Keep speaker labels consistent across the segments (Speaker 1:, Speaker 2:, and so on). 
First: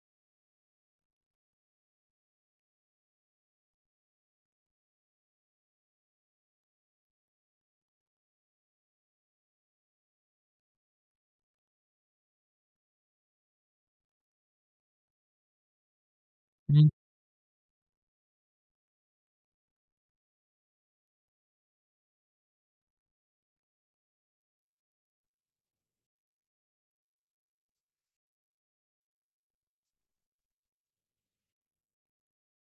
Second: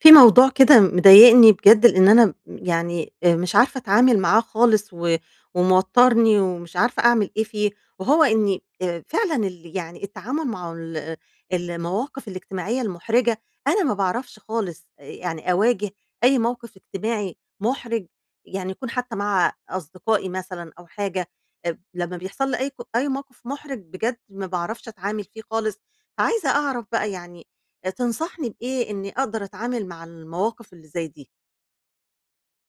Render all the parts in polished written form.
Speaker 1: في موضوع كده مضايقني بجد لأن أنا يعني مش عارفة أتعامل معاه خالص. وموتّرني ومش عارفة أعمل إيه فيه، وهو إني فعلًا يعني التعامل مع المواقف الاجتماعية المُحرجة. أنا ما باعرفش خالص يعني أواجه أي موقف
Speaker 2: مم.
Speaker 1: اجتماعي مُحرج، يعني يكون حتى مع أصدقائي مثلًا أو حاجة. لمّا بيحصل لي أي موقف مُحرج بجد ما باعرفش أتعامل فيه خالص. فعايزة أعرف بقى يعني تنصحني بإيه إني أقدر أتعامل مع المواقف اللي زي دي؟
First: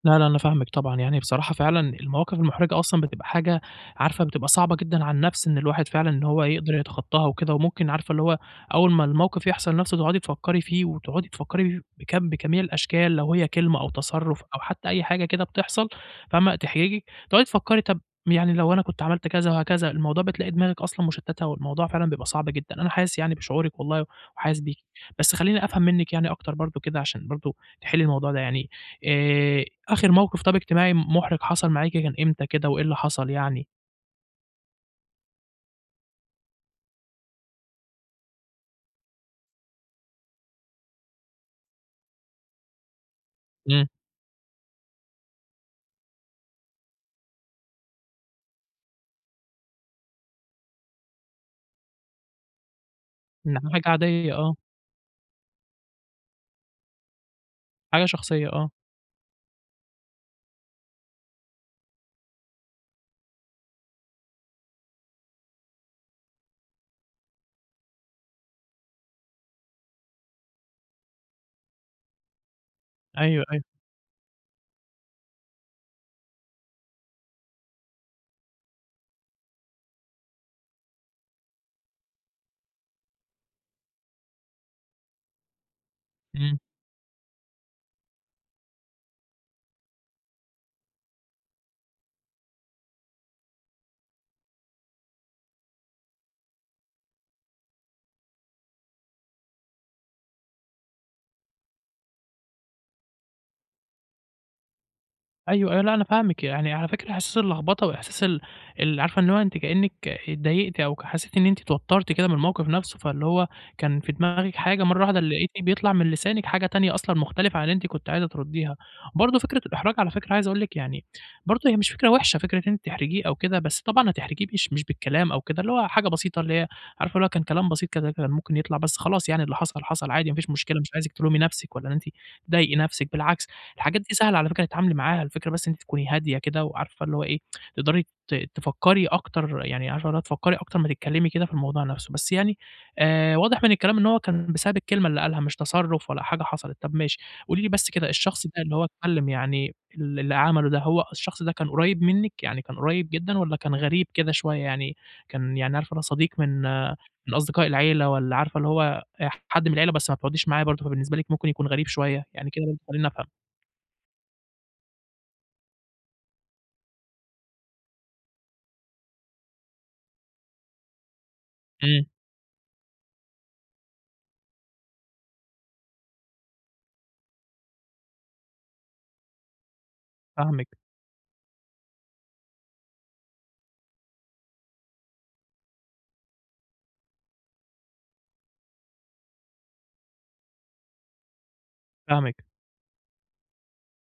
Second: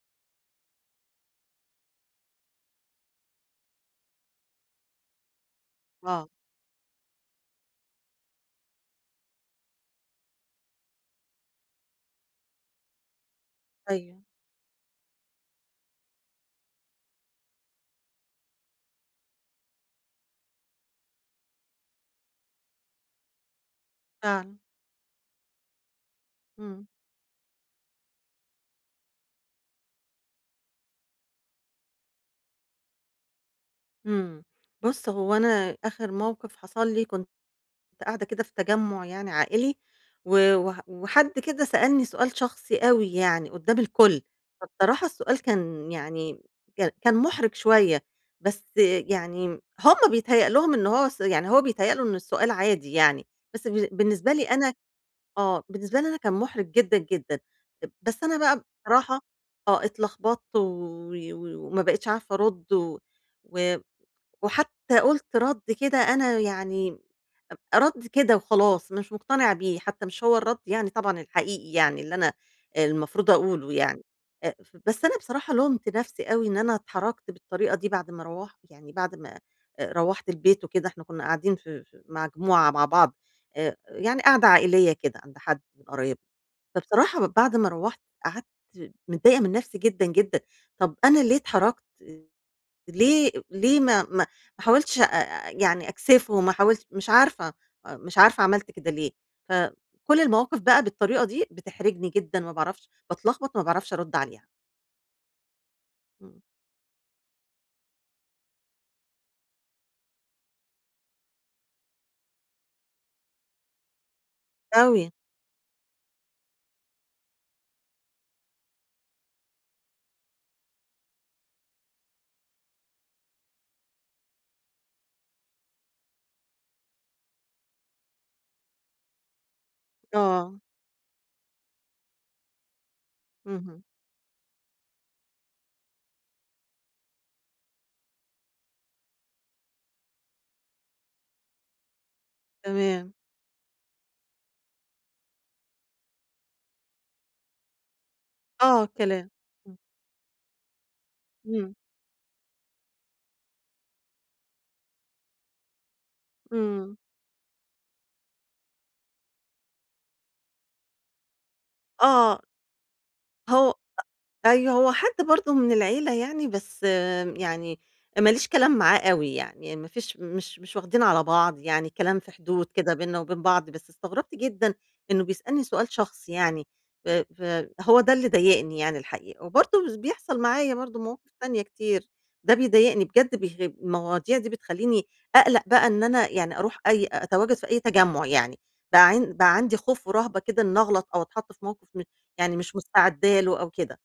Speaker 2: لا، لا، أنا فاهمِك طبعًا، يعني بصراحة فعلًا المواقف المحرجة أصلًا بتبقى حاجة عارفة بتبقى صعبة جدًا على النَفْس إن الواحد فعلًا إن
Speaker 1: آه،
Speaker 2: هو يقدر يتخطاها وكده، وممكن عارفة اللي هو أول ما الموقف يحصل نَفْسه تقعدي تفكّري فيه، وتقعدي تفكّري بجميع الأشكال لو هي كلمة أو
Speaker 1: أيوه
Speaker 2: تصرُّف أو حتى أي حاجة كده بتحصل فاهمة، تحرجِك، تقعدي تفكّري طَب يعني لو أنا كنت عملت كذا وهكذا، الموضوع بتلاقي دماغِك أصلًا مُشتّتة والموضوع فعلًا بيبقى صعب جدًا، أنا حاسس يعني بشعورِك والله
Speaker 1: فعلًا،
Speaker 2: وحاسس بيكِ. بس خلّيني أفهم منِّك يعني أكتر برضه
Speaker 1: إمم،
Speaker 2: كده عشان برضه تحلّي الموضوع ده يعني آآ آخر موقف طَب اجتماعي مُحرِج حصل معاكِ كان إمتى كده وإيه اللي حصل يعني؟
Speaker 1: إمم. بُص هو أنا آخر موقف حصل لي كنت قاعدة كده في تجمُّع يعني عائلي و وح وحد كده سألني سؤال شخصي أوي يعني قدّام
Speaker 2: إمم،
Speaker 1: الكل. فبصراحة السؤال كان يعني كان مُحرِج شوية، بس يعني هُم بيتهيأ لهم إن هو س يعني هو بيتهيأ له إن السؤال عادي يعني. بس
Speaker 2: إنها
Speaker 1: ب
Speaker 2: حاجة
Speaker 1: بالنسبة
Speaker 2: عادية
Speaker 1: لي
Speaker 2: آه،
Speaker 1: أنا آه، بالنسبة لي أنا كان مُحرِج جدًا، جدًا.
Speaker 2: حاجة
Speaker 1: بس أنا
Speaker 2: شخصية
Speaker 1: بقى
Speaker 2: آه،
Speaker 1: بصراحة آه، اتلخبطت و و وما بقيتش عارفة أرُد و و وحتى قُلت رَد كده أنا يعني رَد كده وخلاص، مش مقتنعة بيه، حتى مش هو الرَد يعني طبعًا الحقيقي يعني اللي أنا المفروض
Speaker 2: أيوه، أيوه،
Speaker 1: أقوله يعني. ف بس أنا بصراحة لُمت نفسي أوي إن أنا اتحركت بالطريقة دي بعد ما روّحت يعني بعد ما روّحت البيت وكده. إحنا كنا قاعدين في مع مجموعة مع بعض، يعني قعدة عائلية كده عند حد من قرايبنا.
Speaker 2: إمم.
Speaker 1: فبصراحة بعد ما روّحت قعدت متضايقة من نفسي جدًا، جدًا. طَب أنا ليه اتحركت؟ ليه ما حاولتش يعني أكسفه، ما حاولت مش عارفة، آه، مش عارفة عملت كده ليه. فكل المواقف بقى بالطريقة دي بتحرجني جدًا، ما باعرفش، باتلخبط، ما باعرفش أرُد عليها.
Speaker 2: أيوه، أيوه، لأ أنا
Speaker 1: إمم،
Speaker 2: فاهمِك، يعني على فكرة إحساس اللخبطة وإحساس ال عارفة اللي هو أنتِ كإنِّك اتضايقتِ أو ك حسيتِ إن أنتِ اتوترتِ كده من الموقف نفسه، فاللي هو كان في دماغِك حاجة مرّة
Speaker 1: أوي،
Speaker 2: واحدة لقيتِ بيطلع من لسانِك حاجة تانية أصلًا مختلفة عن اللي أنتِ كنتِ عايزة تردّيها. برضه فكرة الإحراج على فكرة عايز أقول لِك يعني برضه هي مش فكرة وِحشة فكرة إن أنتِ تحرجيه أو كده، بس طبعًا هتحرجيه مش بالكلام أو كده، اللي هو حاجة بسيطة اللي هي عارفة اللي هو كان كلام بسيط كده كان ممكن يطلع، بس خلاص يعني اللي حصل حصل عادي ما فيش
Speaker 1: آه،
Speaker 2: مشكلة، مش عايزِك تلومي نفسِك ولا إن أنتِ تضايقي نفسِك، بالعكس
Speaker 1: اهم،
Speaker 2: الحاجات دي سهلة على فكرة تتعاملي معاها، الفكرة بس إن أنتِ تكوني هادية كده وعارفة اللي هو إيه، تقدري تفكّري أكتر، يعني عارفة اللي هو تفكّري أكتر ما تتكلّمي كده في الموضوع نَفْسه، بس يعني
Speaker 1: تمام،
Speaker 2: واضح من الكلام إن هو كان بسبب الكلمة اللي قالها مش تصرُّف ولا حاجة حصلت، طَب ماشي، قولي لي بس كده الشخص ده اللي هو
Speaker 1: آه،
Speaker 2: اتكلّم
Speaker 1: كلام،
Speaker 2: يعني
Speaker 1: إمم،
Speaker 2: ال اللي عمله ده، هو الشخص ده كان
Speaker 1: إمم،
Speaker 2: قريّب منِّك، يعني كان قريّب جدًا والّا كان غريب كده شوية يعني كان يعني عارفة اللي هو صديق من آه،
Speaker 1: إمم،
Speaker 2: من أصدقاء العيلة والّا عارفة اللي هو حد من العيلة بس ما بتقعديش معاه برضه، فبالنسبة لِك ممكن يكون غريب شوية؟
Speaker 1: آه،
Speaker 2: يعني كده برضه خلّيني أفهم.
Speaker 1: هو أيوه، هو حد برضه من العيلة يعني، بس آمم، يعني ما ليش كلام معاه أوي يعني، ما فيش مش واخدين على بعض يعني،
Speaker 2: إمم،
Speaker 1: كلام في حدود كده بيننا وبين بعض. بس استغربت جدًا إنه بيسألني سؤال شخصي يعني. فهو ده اللي ضايقني يعني الحقيقة، وبرضه بس بيحصل
Speaker 2: فاهمِك،
Speaker 1: معايا برضه مواقف تانية كتير. ده بيضايقني بجد، بيخ المواضيع دي بتخلّيني أقلق بقى إن أنا يعني أروح أي أتواجد في أي تجمُّع يعني. بقى عندي خوف ورهبة كده إني أغلط أو أتحط في موقف م
Speaker 2: فاهمِك،
Speaker 1: يعني مش مستعدة له أو كده.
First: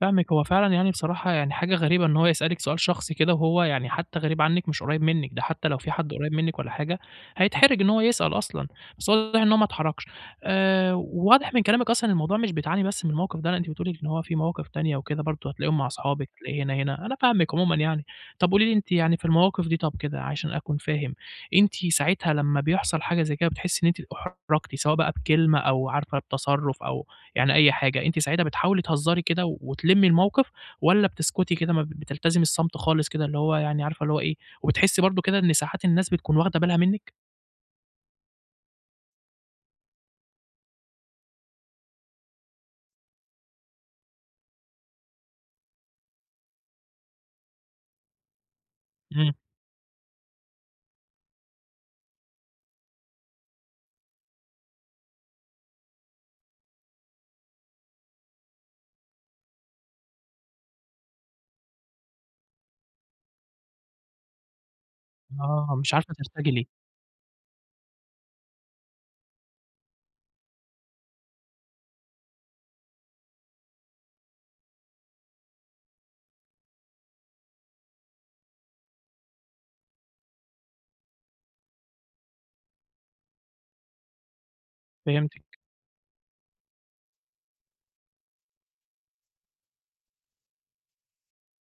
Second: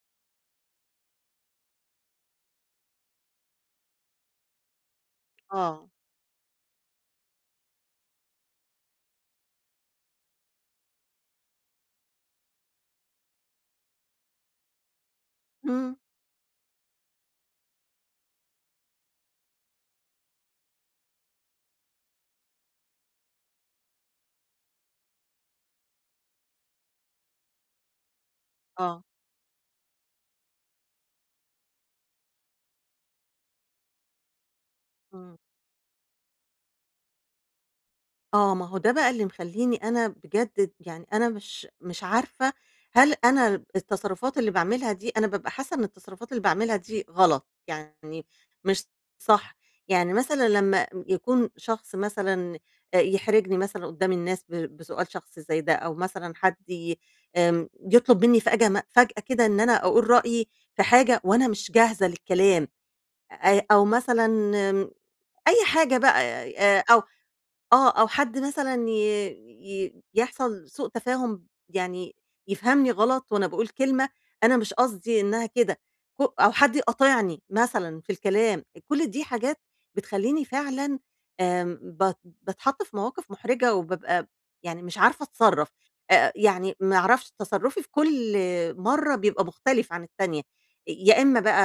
Speaker 2: فاهمِك. هو فعلًا يعني بصراحة يعني حاجة غريبة إن هو يسألِك سؤال شخصي كده وهو يعني حتى غريب عنِّك مش قريب منِّك، ده حتى لو في
Speaker 1: آه.
Speaker 2: حد قريب منِّك والّا حاجة هيتحرج إن هو يسأل أصلًا، بس واضح إن هو ما اتحرجش. وواضح من كلامِك أصلًا الموضوع مش بتعاني بس من الموقف ده، لأ أنتِ بتقولي إن هو في مواقف تانية وكده برضه هتلاقيهم مع
Speaker 1: إمم.
Speaker 2: أصحابِك، هتلاقيه هنا، هنا، أنا فاهمِك عمومًا يعني. طَب قولي لي أنتِ يعني في المواقف دي طَب كده عشان أكون فاهم، أنتِ ساعتها لما بيحصل حاجة زي كده بتحسّي إن أنتِ اُحرجتِ سواء بقى بكلمة أو عارفة بتصرُّف أو يعني أي حاجة، أنتِ ساعتها بتحاولي
Speaker 1: آه.
Speaker 2: تهزري كده وتلمّي الموقف والّا بتسكتي كده ما بتلتزمي الصمت خالص كده اللي هو يعني عارفة اللي هو إيه، وبتحسّي برضه
Speaker 1: إمم.
Speaker 2: كده إن ساعات الناس بتكون واخدة بالها منِّك؟
Speaker 1: آه. ما هو ده بقى اللي مخلّيني أنا بجد يعني أنا مش عارفة هل أنا التصرفات اللي باعملها دي، أنا بابقى حاسة إن التصرفات اللي باعملها دي غلط، يعني مش
Speaker 2: إمم،
Speaker 1: صح. يعني مثلًا لمّا يكون شخص مثلًا يحرجني مثلًا قدّام الناس بسؤال شخصي زي ده، أو مثلًا حد ي آمم يطلب منّي فجأة كده إن أنا أقول رأيي في حاجة وأنا مش جاهزة للكلام، أو مثلًا أي
Speaker 2: آه، مش
Speaker 1: حاجة
Speaker 2: عارفة
Speaker 1: بقى،
Speaker 2: ترتجلي،
Speaker 1: أو آه، أو حد مثلًا ي ي يحصل سوء تفاهم يعني يفهمني غلط وأنا باقول كلمة أنا مش قصدي إنها كده، أو حد يقاطعني مثلًا في الكلام. كل دي حاجات بتخلّيني فعلًا آمم باتحط في مواقف محرجة وبابقى يعني مش عارفة
Speaker 2: فهمتِك،
Speaker 1: أتصرّف. يعني ما أعرفش، تصرُّفي في كل مرّة بيبقى مختلف عن التانية. يا إمّا بقى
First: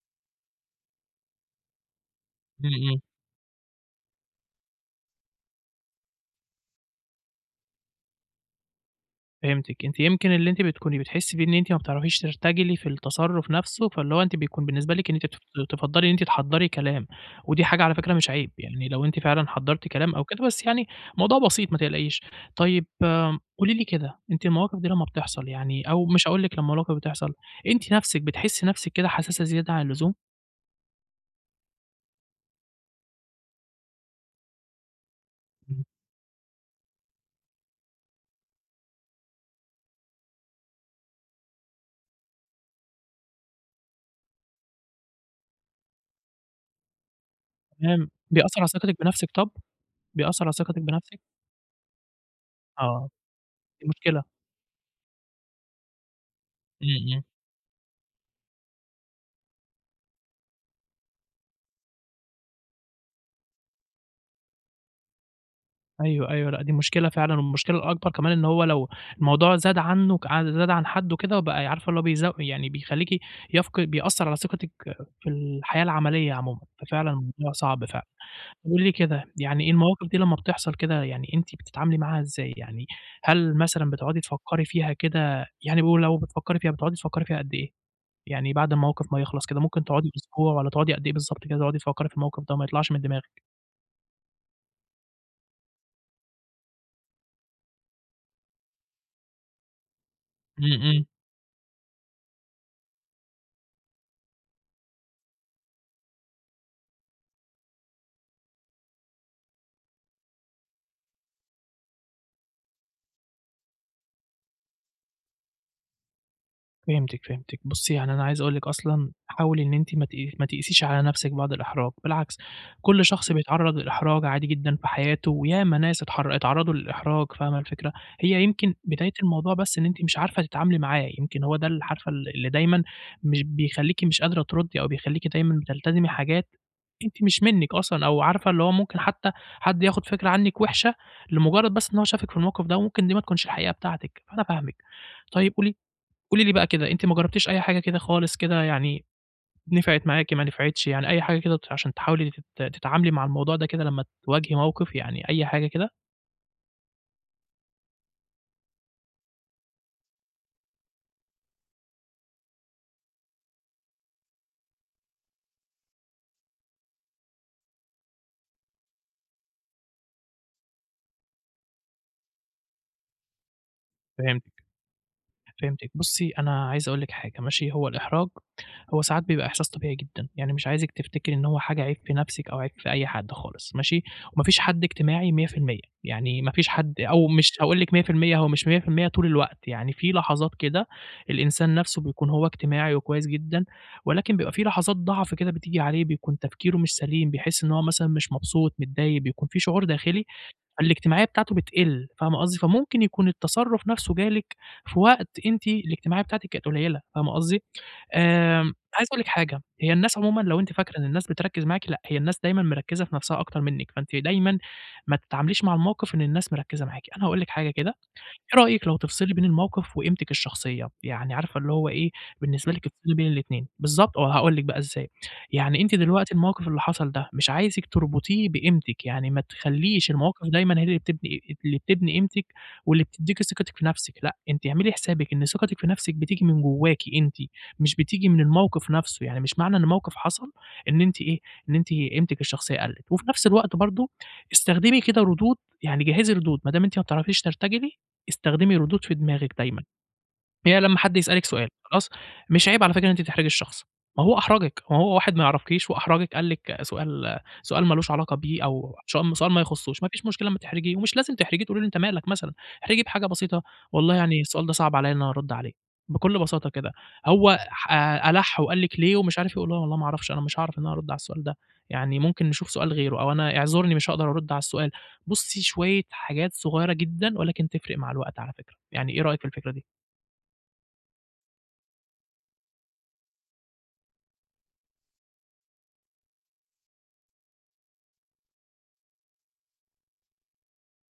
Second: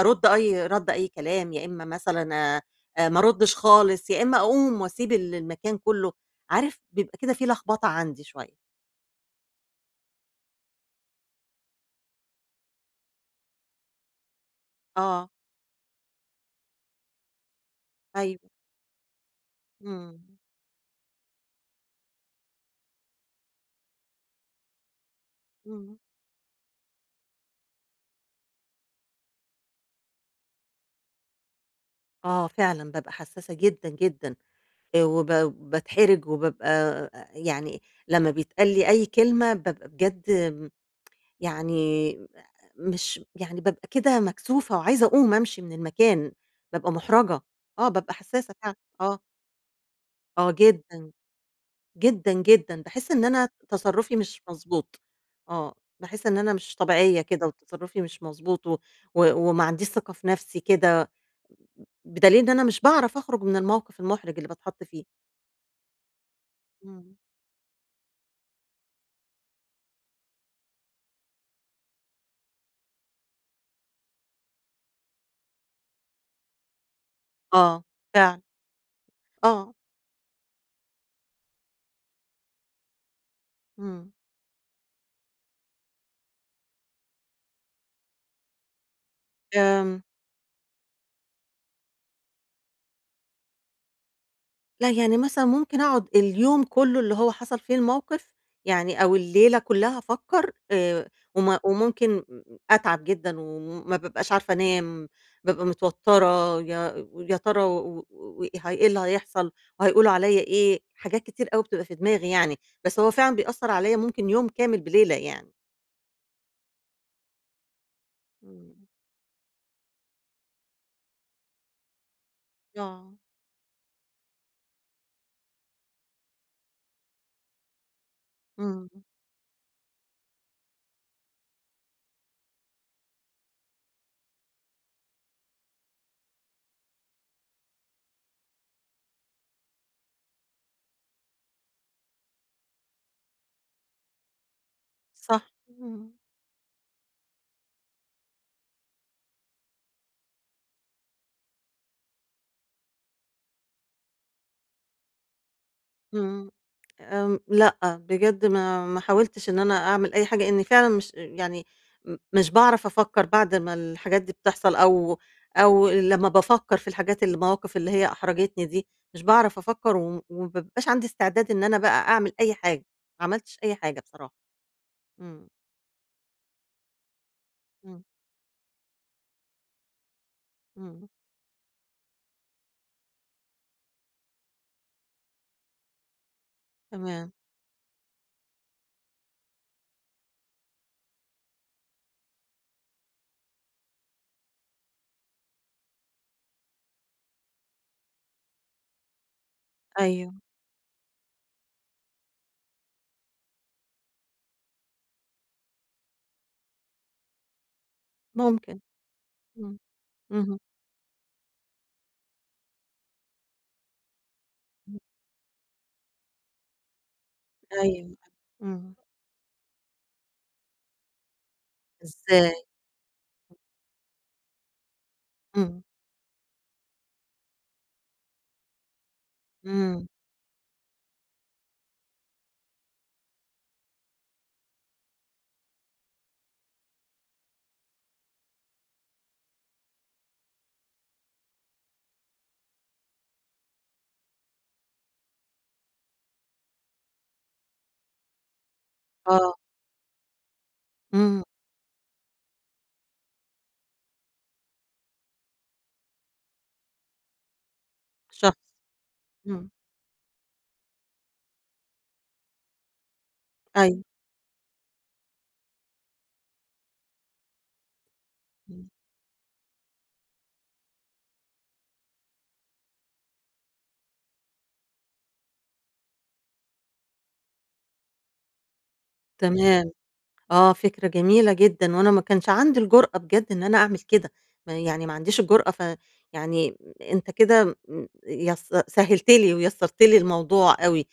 Speaker 1: أرُد أي رَد أي كلام، يا إمّا مثلًا
Speaker 2: إمم، إمم.
Speaker 1: ما أردش خالص، يا إما أقوم وأسيب المكان كله. عارف بيبقى كده في لخبطة عندي شوية.
Speaker 2: فهمتِك، أنتِ يمكن اللي أنتِ بتكوني بتحسّي بيه إن أنتِ ما بتعرفيش ترتجلي في التصرُّف نَفْسه، فاللي هو أنتِ بيكون بالنسبة لِك إن أنتِ
Speaker 1: آه،
Speaker 2: تفضّلي إن أنتِ تحضّري كلام، ودي حاجة على فكرة مش
Speaker 1: أيوه،
Speaker 2: عيب، يعني لو أنتِ فعلًا حضّرتِ كلام أو
Speaker 1: إمم،
Speaker 2: كده، بس يعني الموضوع بسيط ما تقلقيش. طيب قولي لي كده، أنتِ المواقف دي لمّا بتحصل يعني
Speaker 1: إمم.
Speaker 2: أو مش هاقول لِك لمّا المواقف بتحصل، أنتِ نَفْسِك بتحسّي نَفْسِك كده حساسة زيادة عن اللزوم؟
Speaker 1: آه فعلًا بابقى حساسة جدًا، جدًا. وب
Speaker 2: إمم،
Speaker 1: باتحرج وبابقى يعني لمّا بيتقال لي أي كلمة بابقى بجد م يعني مش يعني بابقى كده مكسوفة وعايزة أقوم أمشي من المكان، بابقى مُحرَجة. آه
Speaker 2: تمام،
Speaker 1: بابقى حساسة
Speaker 2: بيأثّر على
Speaker 1: فعلًا،
Speaker 2: ثقتِك
Speaker 1: آه،
Speaker 2: بنَفْسِك طَب؟ بيأثّر
Speaker 1: آه
Speaker 2: على ثقتِك
Speaker 1: جدًا،
Speaker 2: بنَفْسِك؟
Speaker 1: جدًا، جدًا.
Speaker 2: آه،
Speaker 1: باحس إن أنا
Speaker 2: دي
Speaker 1: تصرُّفي
Speaker 2: مشكلة.
Speaker 1: مش مضبوط. آه، باحس إن أنا مش
Speaker 2: إمم،
Speaker 1: طبيعية
Speaker 2: إمم.
Speaker 1: كده وتصرُّفي مش مضبوط و و وما عنديش ثقة في نَفْسي كده، بدليل إن أنا مش باعرف أخرُج من الموقِف المُحرِج اللي باتحط فيه.
Speaker 2: أيوه، أيوه، لأ دي مشكلة
Speaker 1: إمم.
Speaker 2: فعلًا، والمشكلة الأكبر كمان إن هو لو الموضوع زاد عنّه ك زاد عن حدُّه كده وبقى عارفة اللي هو يعني بيخلّيكِ بيأثّر على ثقتِك في الحياة العملية عمومًا، ففعلًا الموضوع
Speaker 1: آه،
Speaker 2: صعب فعلًا.
Speaker 1: فعلًا،
Speaker 2: طب قولي لي كده، يعني ايه
Speaker 1: آه،
Speaker 2: المواقف دي لمّا بتحصل كده يعني أنتِ بتتعاملي معاها إزاي؟ يعني هل مثلًا
Speaker 1: إمم،
Speaker 2: بتقعدي تفكّري فيها كده يعني ولو بتفكّري فيها بتقعدي تفكّري فيها قد إيه؟ يعني بعد الموقف ما يخلص كده ممكن
Speaker 1: آمم
Speaker 2: تقعدي أسبوع والّا تقعدي قد إيه بالضبط كده تقعدي تفكّري في الموقف ده وما يطلعش من دماغِك؟
Speaker 1: لأ، يعني مثلًا ممكن أقعد اليوم كلّه اللي هو حصل فيه الموقف، يعني أو الليلة كلّها أفكّر
Speaker 2: إمم، إمم.
Speaker 1: وممكن أتعب جدًا وما بابقاش عارفة أنام. بابقى متوتّرة، يا ويا ترى و و ه إيه اللي هيحصل وهيقولوا عليّا إيه. حاجات كتير أوي بتبقى في دماغي يعني. بس هو فعلًا بيأثّر عليّا ممكن يوم كامل بليلة يعني.
Speaker 2: فهمتِك، فهمتِك. بُصّي، يعني أنا عايز أقول لِك
Speaker 1: إمم.
Speaker 2: أصلًا حاولي إن أنتِ ما تقيسيش على نَفْسِك بعد الإحراج، بالعكس كل
Speaker 1: آه،
Speaker 2: شخص بيتعرّض للإحراج عادي جدًا في حياته، وياما ناس اتعرّضوا للإحراج، فاهمة الفكرة؟ هي يمكن
Speaker 1: إمم،
Speaker 2: بداية الموضوع بس إن أنتِ مش عارفة تتعاملي معاه، يمكن هو ده ال عارفة ال اللي دايمًا مش بيخلّيكِ مش قادرة تردّي أو بيخلّيكِ دايمًا بتلتزمي حاجات أنتِ مش منِّك أصلًا أو عارفة اللي هو ممكن حتى حد ياخُد فكرة عنِّك وِحشة لمجرّد بس إن هو شافِك في الموقف ده وممكن دي ما تكونش الحقيقة بتاعتِك، فأنا فاهمِك.
Speaker 1: صح،
Speaker 2: طيب
Speaker 1: إمم.
Speaker 2: قولي لي بقى كده، أنتِ ما جرّبتيش أي حاجة كده خالص كده يعني نفعت معاكِ، ما نفعتش، يعني أي حاجة كده عشان تحاولي تتعاملي مع الموضوع ده كده لمّا تواجهي موقف، يعني أي حاجة كده؟
Speaker 1: إمم. آمم، لأ، بجد ما حاولتش إن أنا أعمل أي حاجة، إني فعلًا مش يعني مش باعرف أفكّر بعد ما الحاجات دي بتحصل، أو أو لمّا بافكّر في الحاجات اللي المواقف اللي هي أحرجتني دي، مش باعرف أفكّر وما بيبقاش عندي استعداد إن أنا بقى أعمل أي حاجة. ما عملتش أي حاجة بصراحة.
Speaker 2: فهمتِك.
Speaker 1: إمم،
Speaker 2: فهمتِك. بُصّي، أنا عايز أقول لِك حاجة ماشي، هو
Speaker 1: إمم،
Speaker 2: الإحراج هو ساعات بيبقى إحساس طبيعي جدًا، يعني مش عايزِك
Speaker 1: إمم،
Speaker 2: تفتكري إن هو حاجة عيب في نَفْسِك أو عيب في أي حد خالص ماشي، وما فيش حد اجتماعي 100%، يعني ما فيش حد أو
Speaker 1: تمام،
Speaker 2: مش هاقول لِك 100% هو مش 100% طول الوقت، يعني في لحظات كده الإنسان نَفْسه بيكون هو اجتماعي وكويس جدًا، ولكن بيبقى في لحظات ضعف كده بتيجي عليه، بيكون تفكيره مش سليم، بيحس إن هو مثلًا مش مبسوط، متضايق، بيكون في شعور داخلي
Speaker 1: أيوه،
Speaker 2: فالاجتماعية بتاعته بتقِل، فاهمة قصدي؟ فممكن يكون التصرُّف نَفْسه جالِك في وقت أنتِ الاجتماعية بتاعتِك كانت قليّلة، فاهمة قصدي؟
Speaker 1: ممكن،
Speaker 2: عايز أقول لِك حاجة،
Speaker 1: إمم،
Speaker 2: هي الناس عمومًا
Speaker 1: اهم،
Speaker 2: لو أنتِ فاكرة إن الناس بتركّز معاكِ، لأ، هي الناس دايمًا مركّزة في نَفْسها أكتر منِّك، فأنتِ دايمًا ما تتعامليش مع الموقِف إن الناس مركّزة معاكِ. أنا هاقول لِك حاجة كده
Speaker 1: أيوه،
Speaker 2: إيه رأيِك
Speaker 1: إمم،
Speaker 2: لو تفصلي بين الموقف وقيمتِك الشخصية؟ يعني عارفة اللي هو إيه،
Speaker 1: إزاي؟
Speaker 2: بالنسبة لِك تفصلي بين الاتنين، بالضبط آه، هاقول لِك بقى إزاي، يعني
Speaker 1: إمم،
Speaker 2: أنتِ دلوقتي الموقف اللي حصل ده مش عايزِك تربطيه بقيمتِك، يعني ما
Speaker 1: إمم،
Speaker 2: تخلّيش المواقف دايمًا هي اللي بتبني قيمتِك واللي بتدّيكِ ثقتِك في نفسِك، لأ، أنتِ اعملي حسابِك إن ثقتِك في نفسِك بتيجي من جواكِ أنتِ، مش بتيجي من الموقف نفسه، يعني مش معنى إن موقف حصل إن أنتِ إيه، إن أنتِ قيمتِك الشخصية قَلِّت، وفي نفس الوقت برضه استخدمي كده ردود، يعني جهّزي ردود، ما دام أنتِ ما بتعرفيش ترتجلي استخدمي ردود في دماغِك
Speaker 1: آه،
Speaker 2: دايمًا، هي لمّا حد
Speaker 1: إمم،
Speaker 2: يسألِك سؤال خلاص، مش عيب على فكرة إن أنتِ تحرجي الشخص، ما هو أحرجِك، ما هو واحد ما يعرفكيش وأحرجِك قال لِك سؤال ما لوش علاقة
Speaker 1: شخص،
Speaker 2: بيه أو سؤال ما
Speaker 1: إمم،
Speaker 2: يخصوش، ما فيش مشكلة أمّا تحرجيه ومش لازم تحرجيه تقولي له أنت مالك مثلًا، احرجيه بحاجة بسيطة
Speaker 1: أيوه،
Speaker 2: والله يعني السؤال ده صعب عليّا إن أنا أرُد عليه، بكل بساطة كده، هو ألَح وقال
Speaker 1: إمم.
Speaker 2: لِك ليه ومش عارف إيه، قولي له والله ما أعرفش أنا مش هاعرف إن أنا أرُد على السؤال ده، يعني ممكن نشوف سؤال غيره أو أنا اعذرني مش هاقدر أرُد على السؤال، بُصّي شوية حاجات صغيرة جدًا ولكن تفرق مع الوقت على فكرة، يعني إيه رأيِك في الفكرة دي؟
Speaker 1: تمام، آه، فكرة جميلة جدًا، وأنا ما كانش عندي الجرأة بجد إن أنا أعمل كده، ما يعني ما عنديش الجرأة. ف يعني أنت كده م يس سهّلت لي ويسّرت لي الموضوع أوي،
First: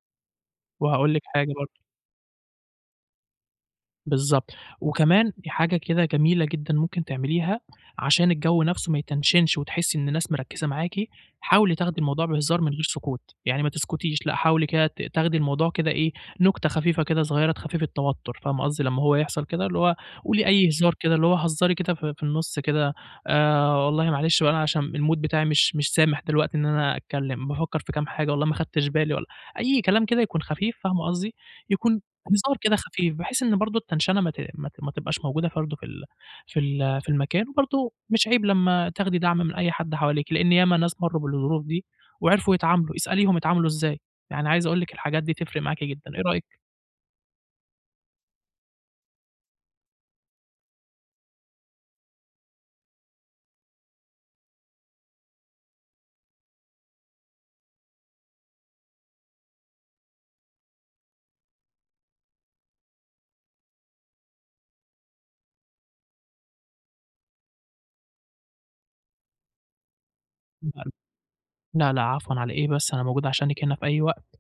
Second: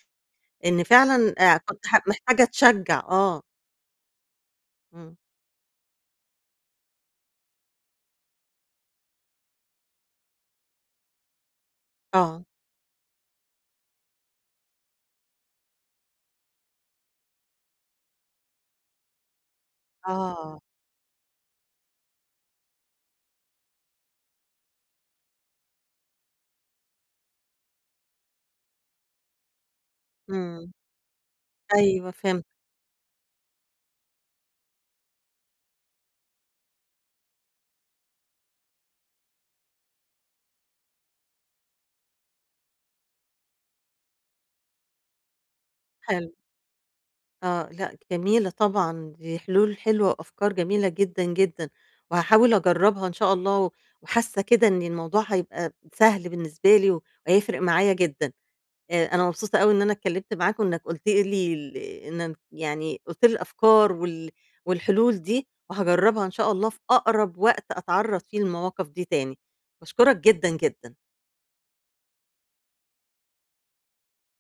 Speaker 1: إن
Speaker 2: وهاقول لِك
Speaker 1: فعلًا
Speaker 2: حاجة برضه،
Speaker 1: كنت محتاجة أتشجّع، آه،
Speaker 2: بالضبط،
Speaker 1: إمم،
Speaker 2: وكمان حاجة كده جميلة جدًا ممكن تعمليها عشان الجو نفسه ما يتنشنش وتحسي إن الناس مركّزة معاكِ، حاولي تاخدي الموضوع
Speaker 1: آه،
Speaker 2: بهزار من غير سكوت، يعني ما تسكتيش، لأ حاولي كده تاخدي الموضوع كده إيه، نكتة خفيفة كده صغيرة تخفِّف التوتر، فاهمة قصدي؟ لمّا هو يحصل كده اللي هو قولي
Speaker 1: آه،
Speaker 2: أي هزار كده، اللي هو هزّري كده في النُص كده، والله معلش بقى أنا عشان الmood بتاعي مش سامح دلوقتي إن أنا أتكلّم، بافكّر في كام حاجة والله ما خدتش بالي والله أي كلام كده يكون
Speaker 1: إمم،
Speaker 2: خفيف، فاهمة قصدي؟ يكون
Speaker 1: أيوه فهمتك،
Speaker 2: هزار كده خفيف، بحيث إن برضه التنشنة ما تبقاش موجودة برضه في ال في المكان، وبرضه مش عيب لمّا تاخدي دعم من أي حد حواليكِ، لإن ياما ناس مرّوا بالظروف دي وعرفوا يتعاملوا، اسأليهم اتعاملوا إزاي، يعني عايز أقول لِك الحاجات دي تفرق معاكِ جدًا، إيه
Speaker 1: حلو،
Speaker 2: رأيِك؟
Speaker 1: آه، لأ جميلة طبعًا، دي حلول حلوة وأفكار جميلة جدًا، جدًا. وهاحاول أجرّبها إن شاء الله، وحاسة كده إن الموضوع هيبقى سهل بالنسبة لي، وهيفرق معايا جدًا. أنا مبسوطة أوي إن أنا اتكلمت معاك، وإنك قُلت لي إنك يعني قُلت لي الأفكار والحلول دي، وهاجرّبها إن شاء الله في أقرب وقت أتعرّض فيه للمواقف دي تاني. باشكرك جدًا، جدًا.
Speaker 2: لا، لا عفوًا على إيه بس، أنا موجود عشانِك هنا في أي وقت.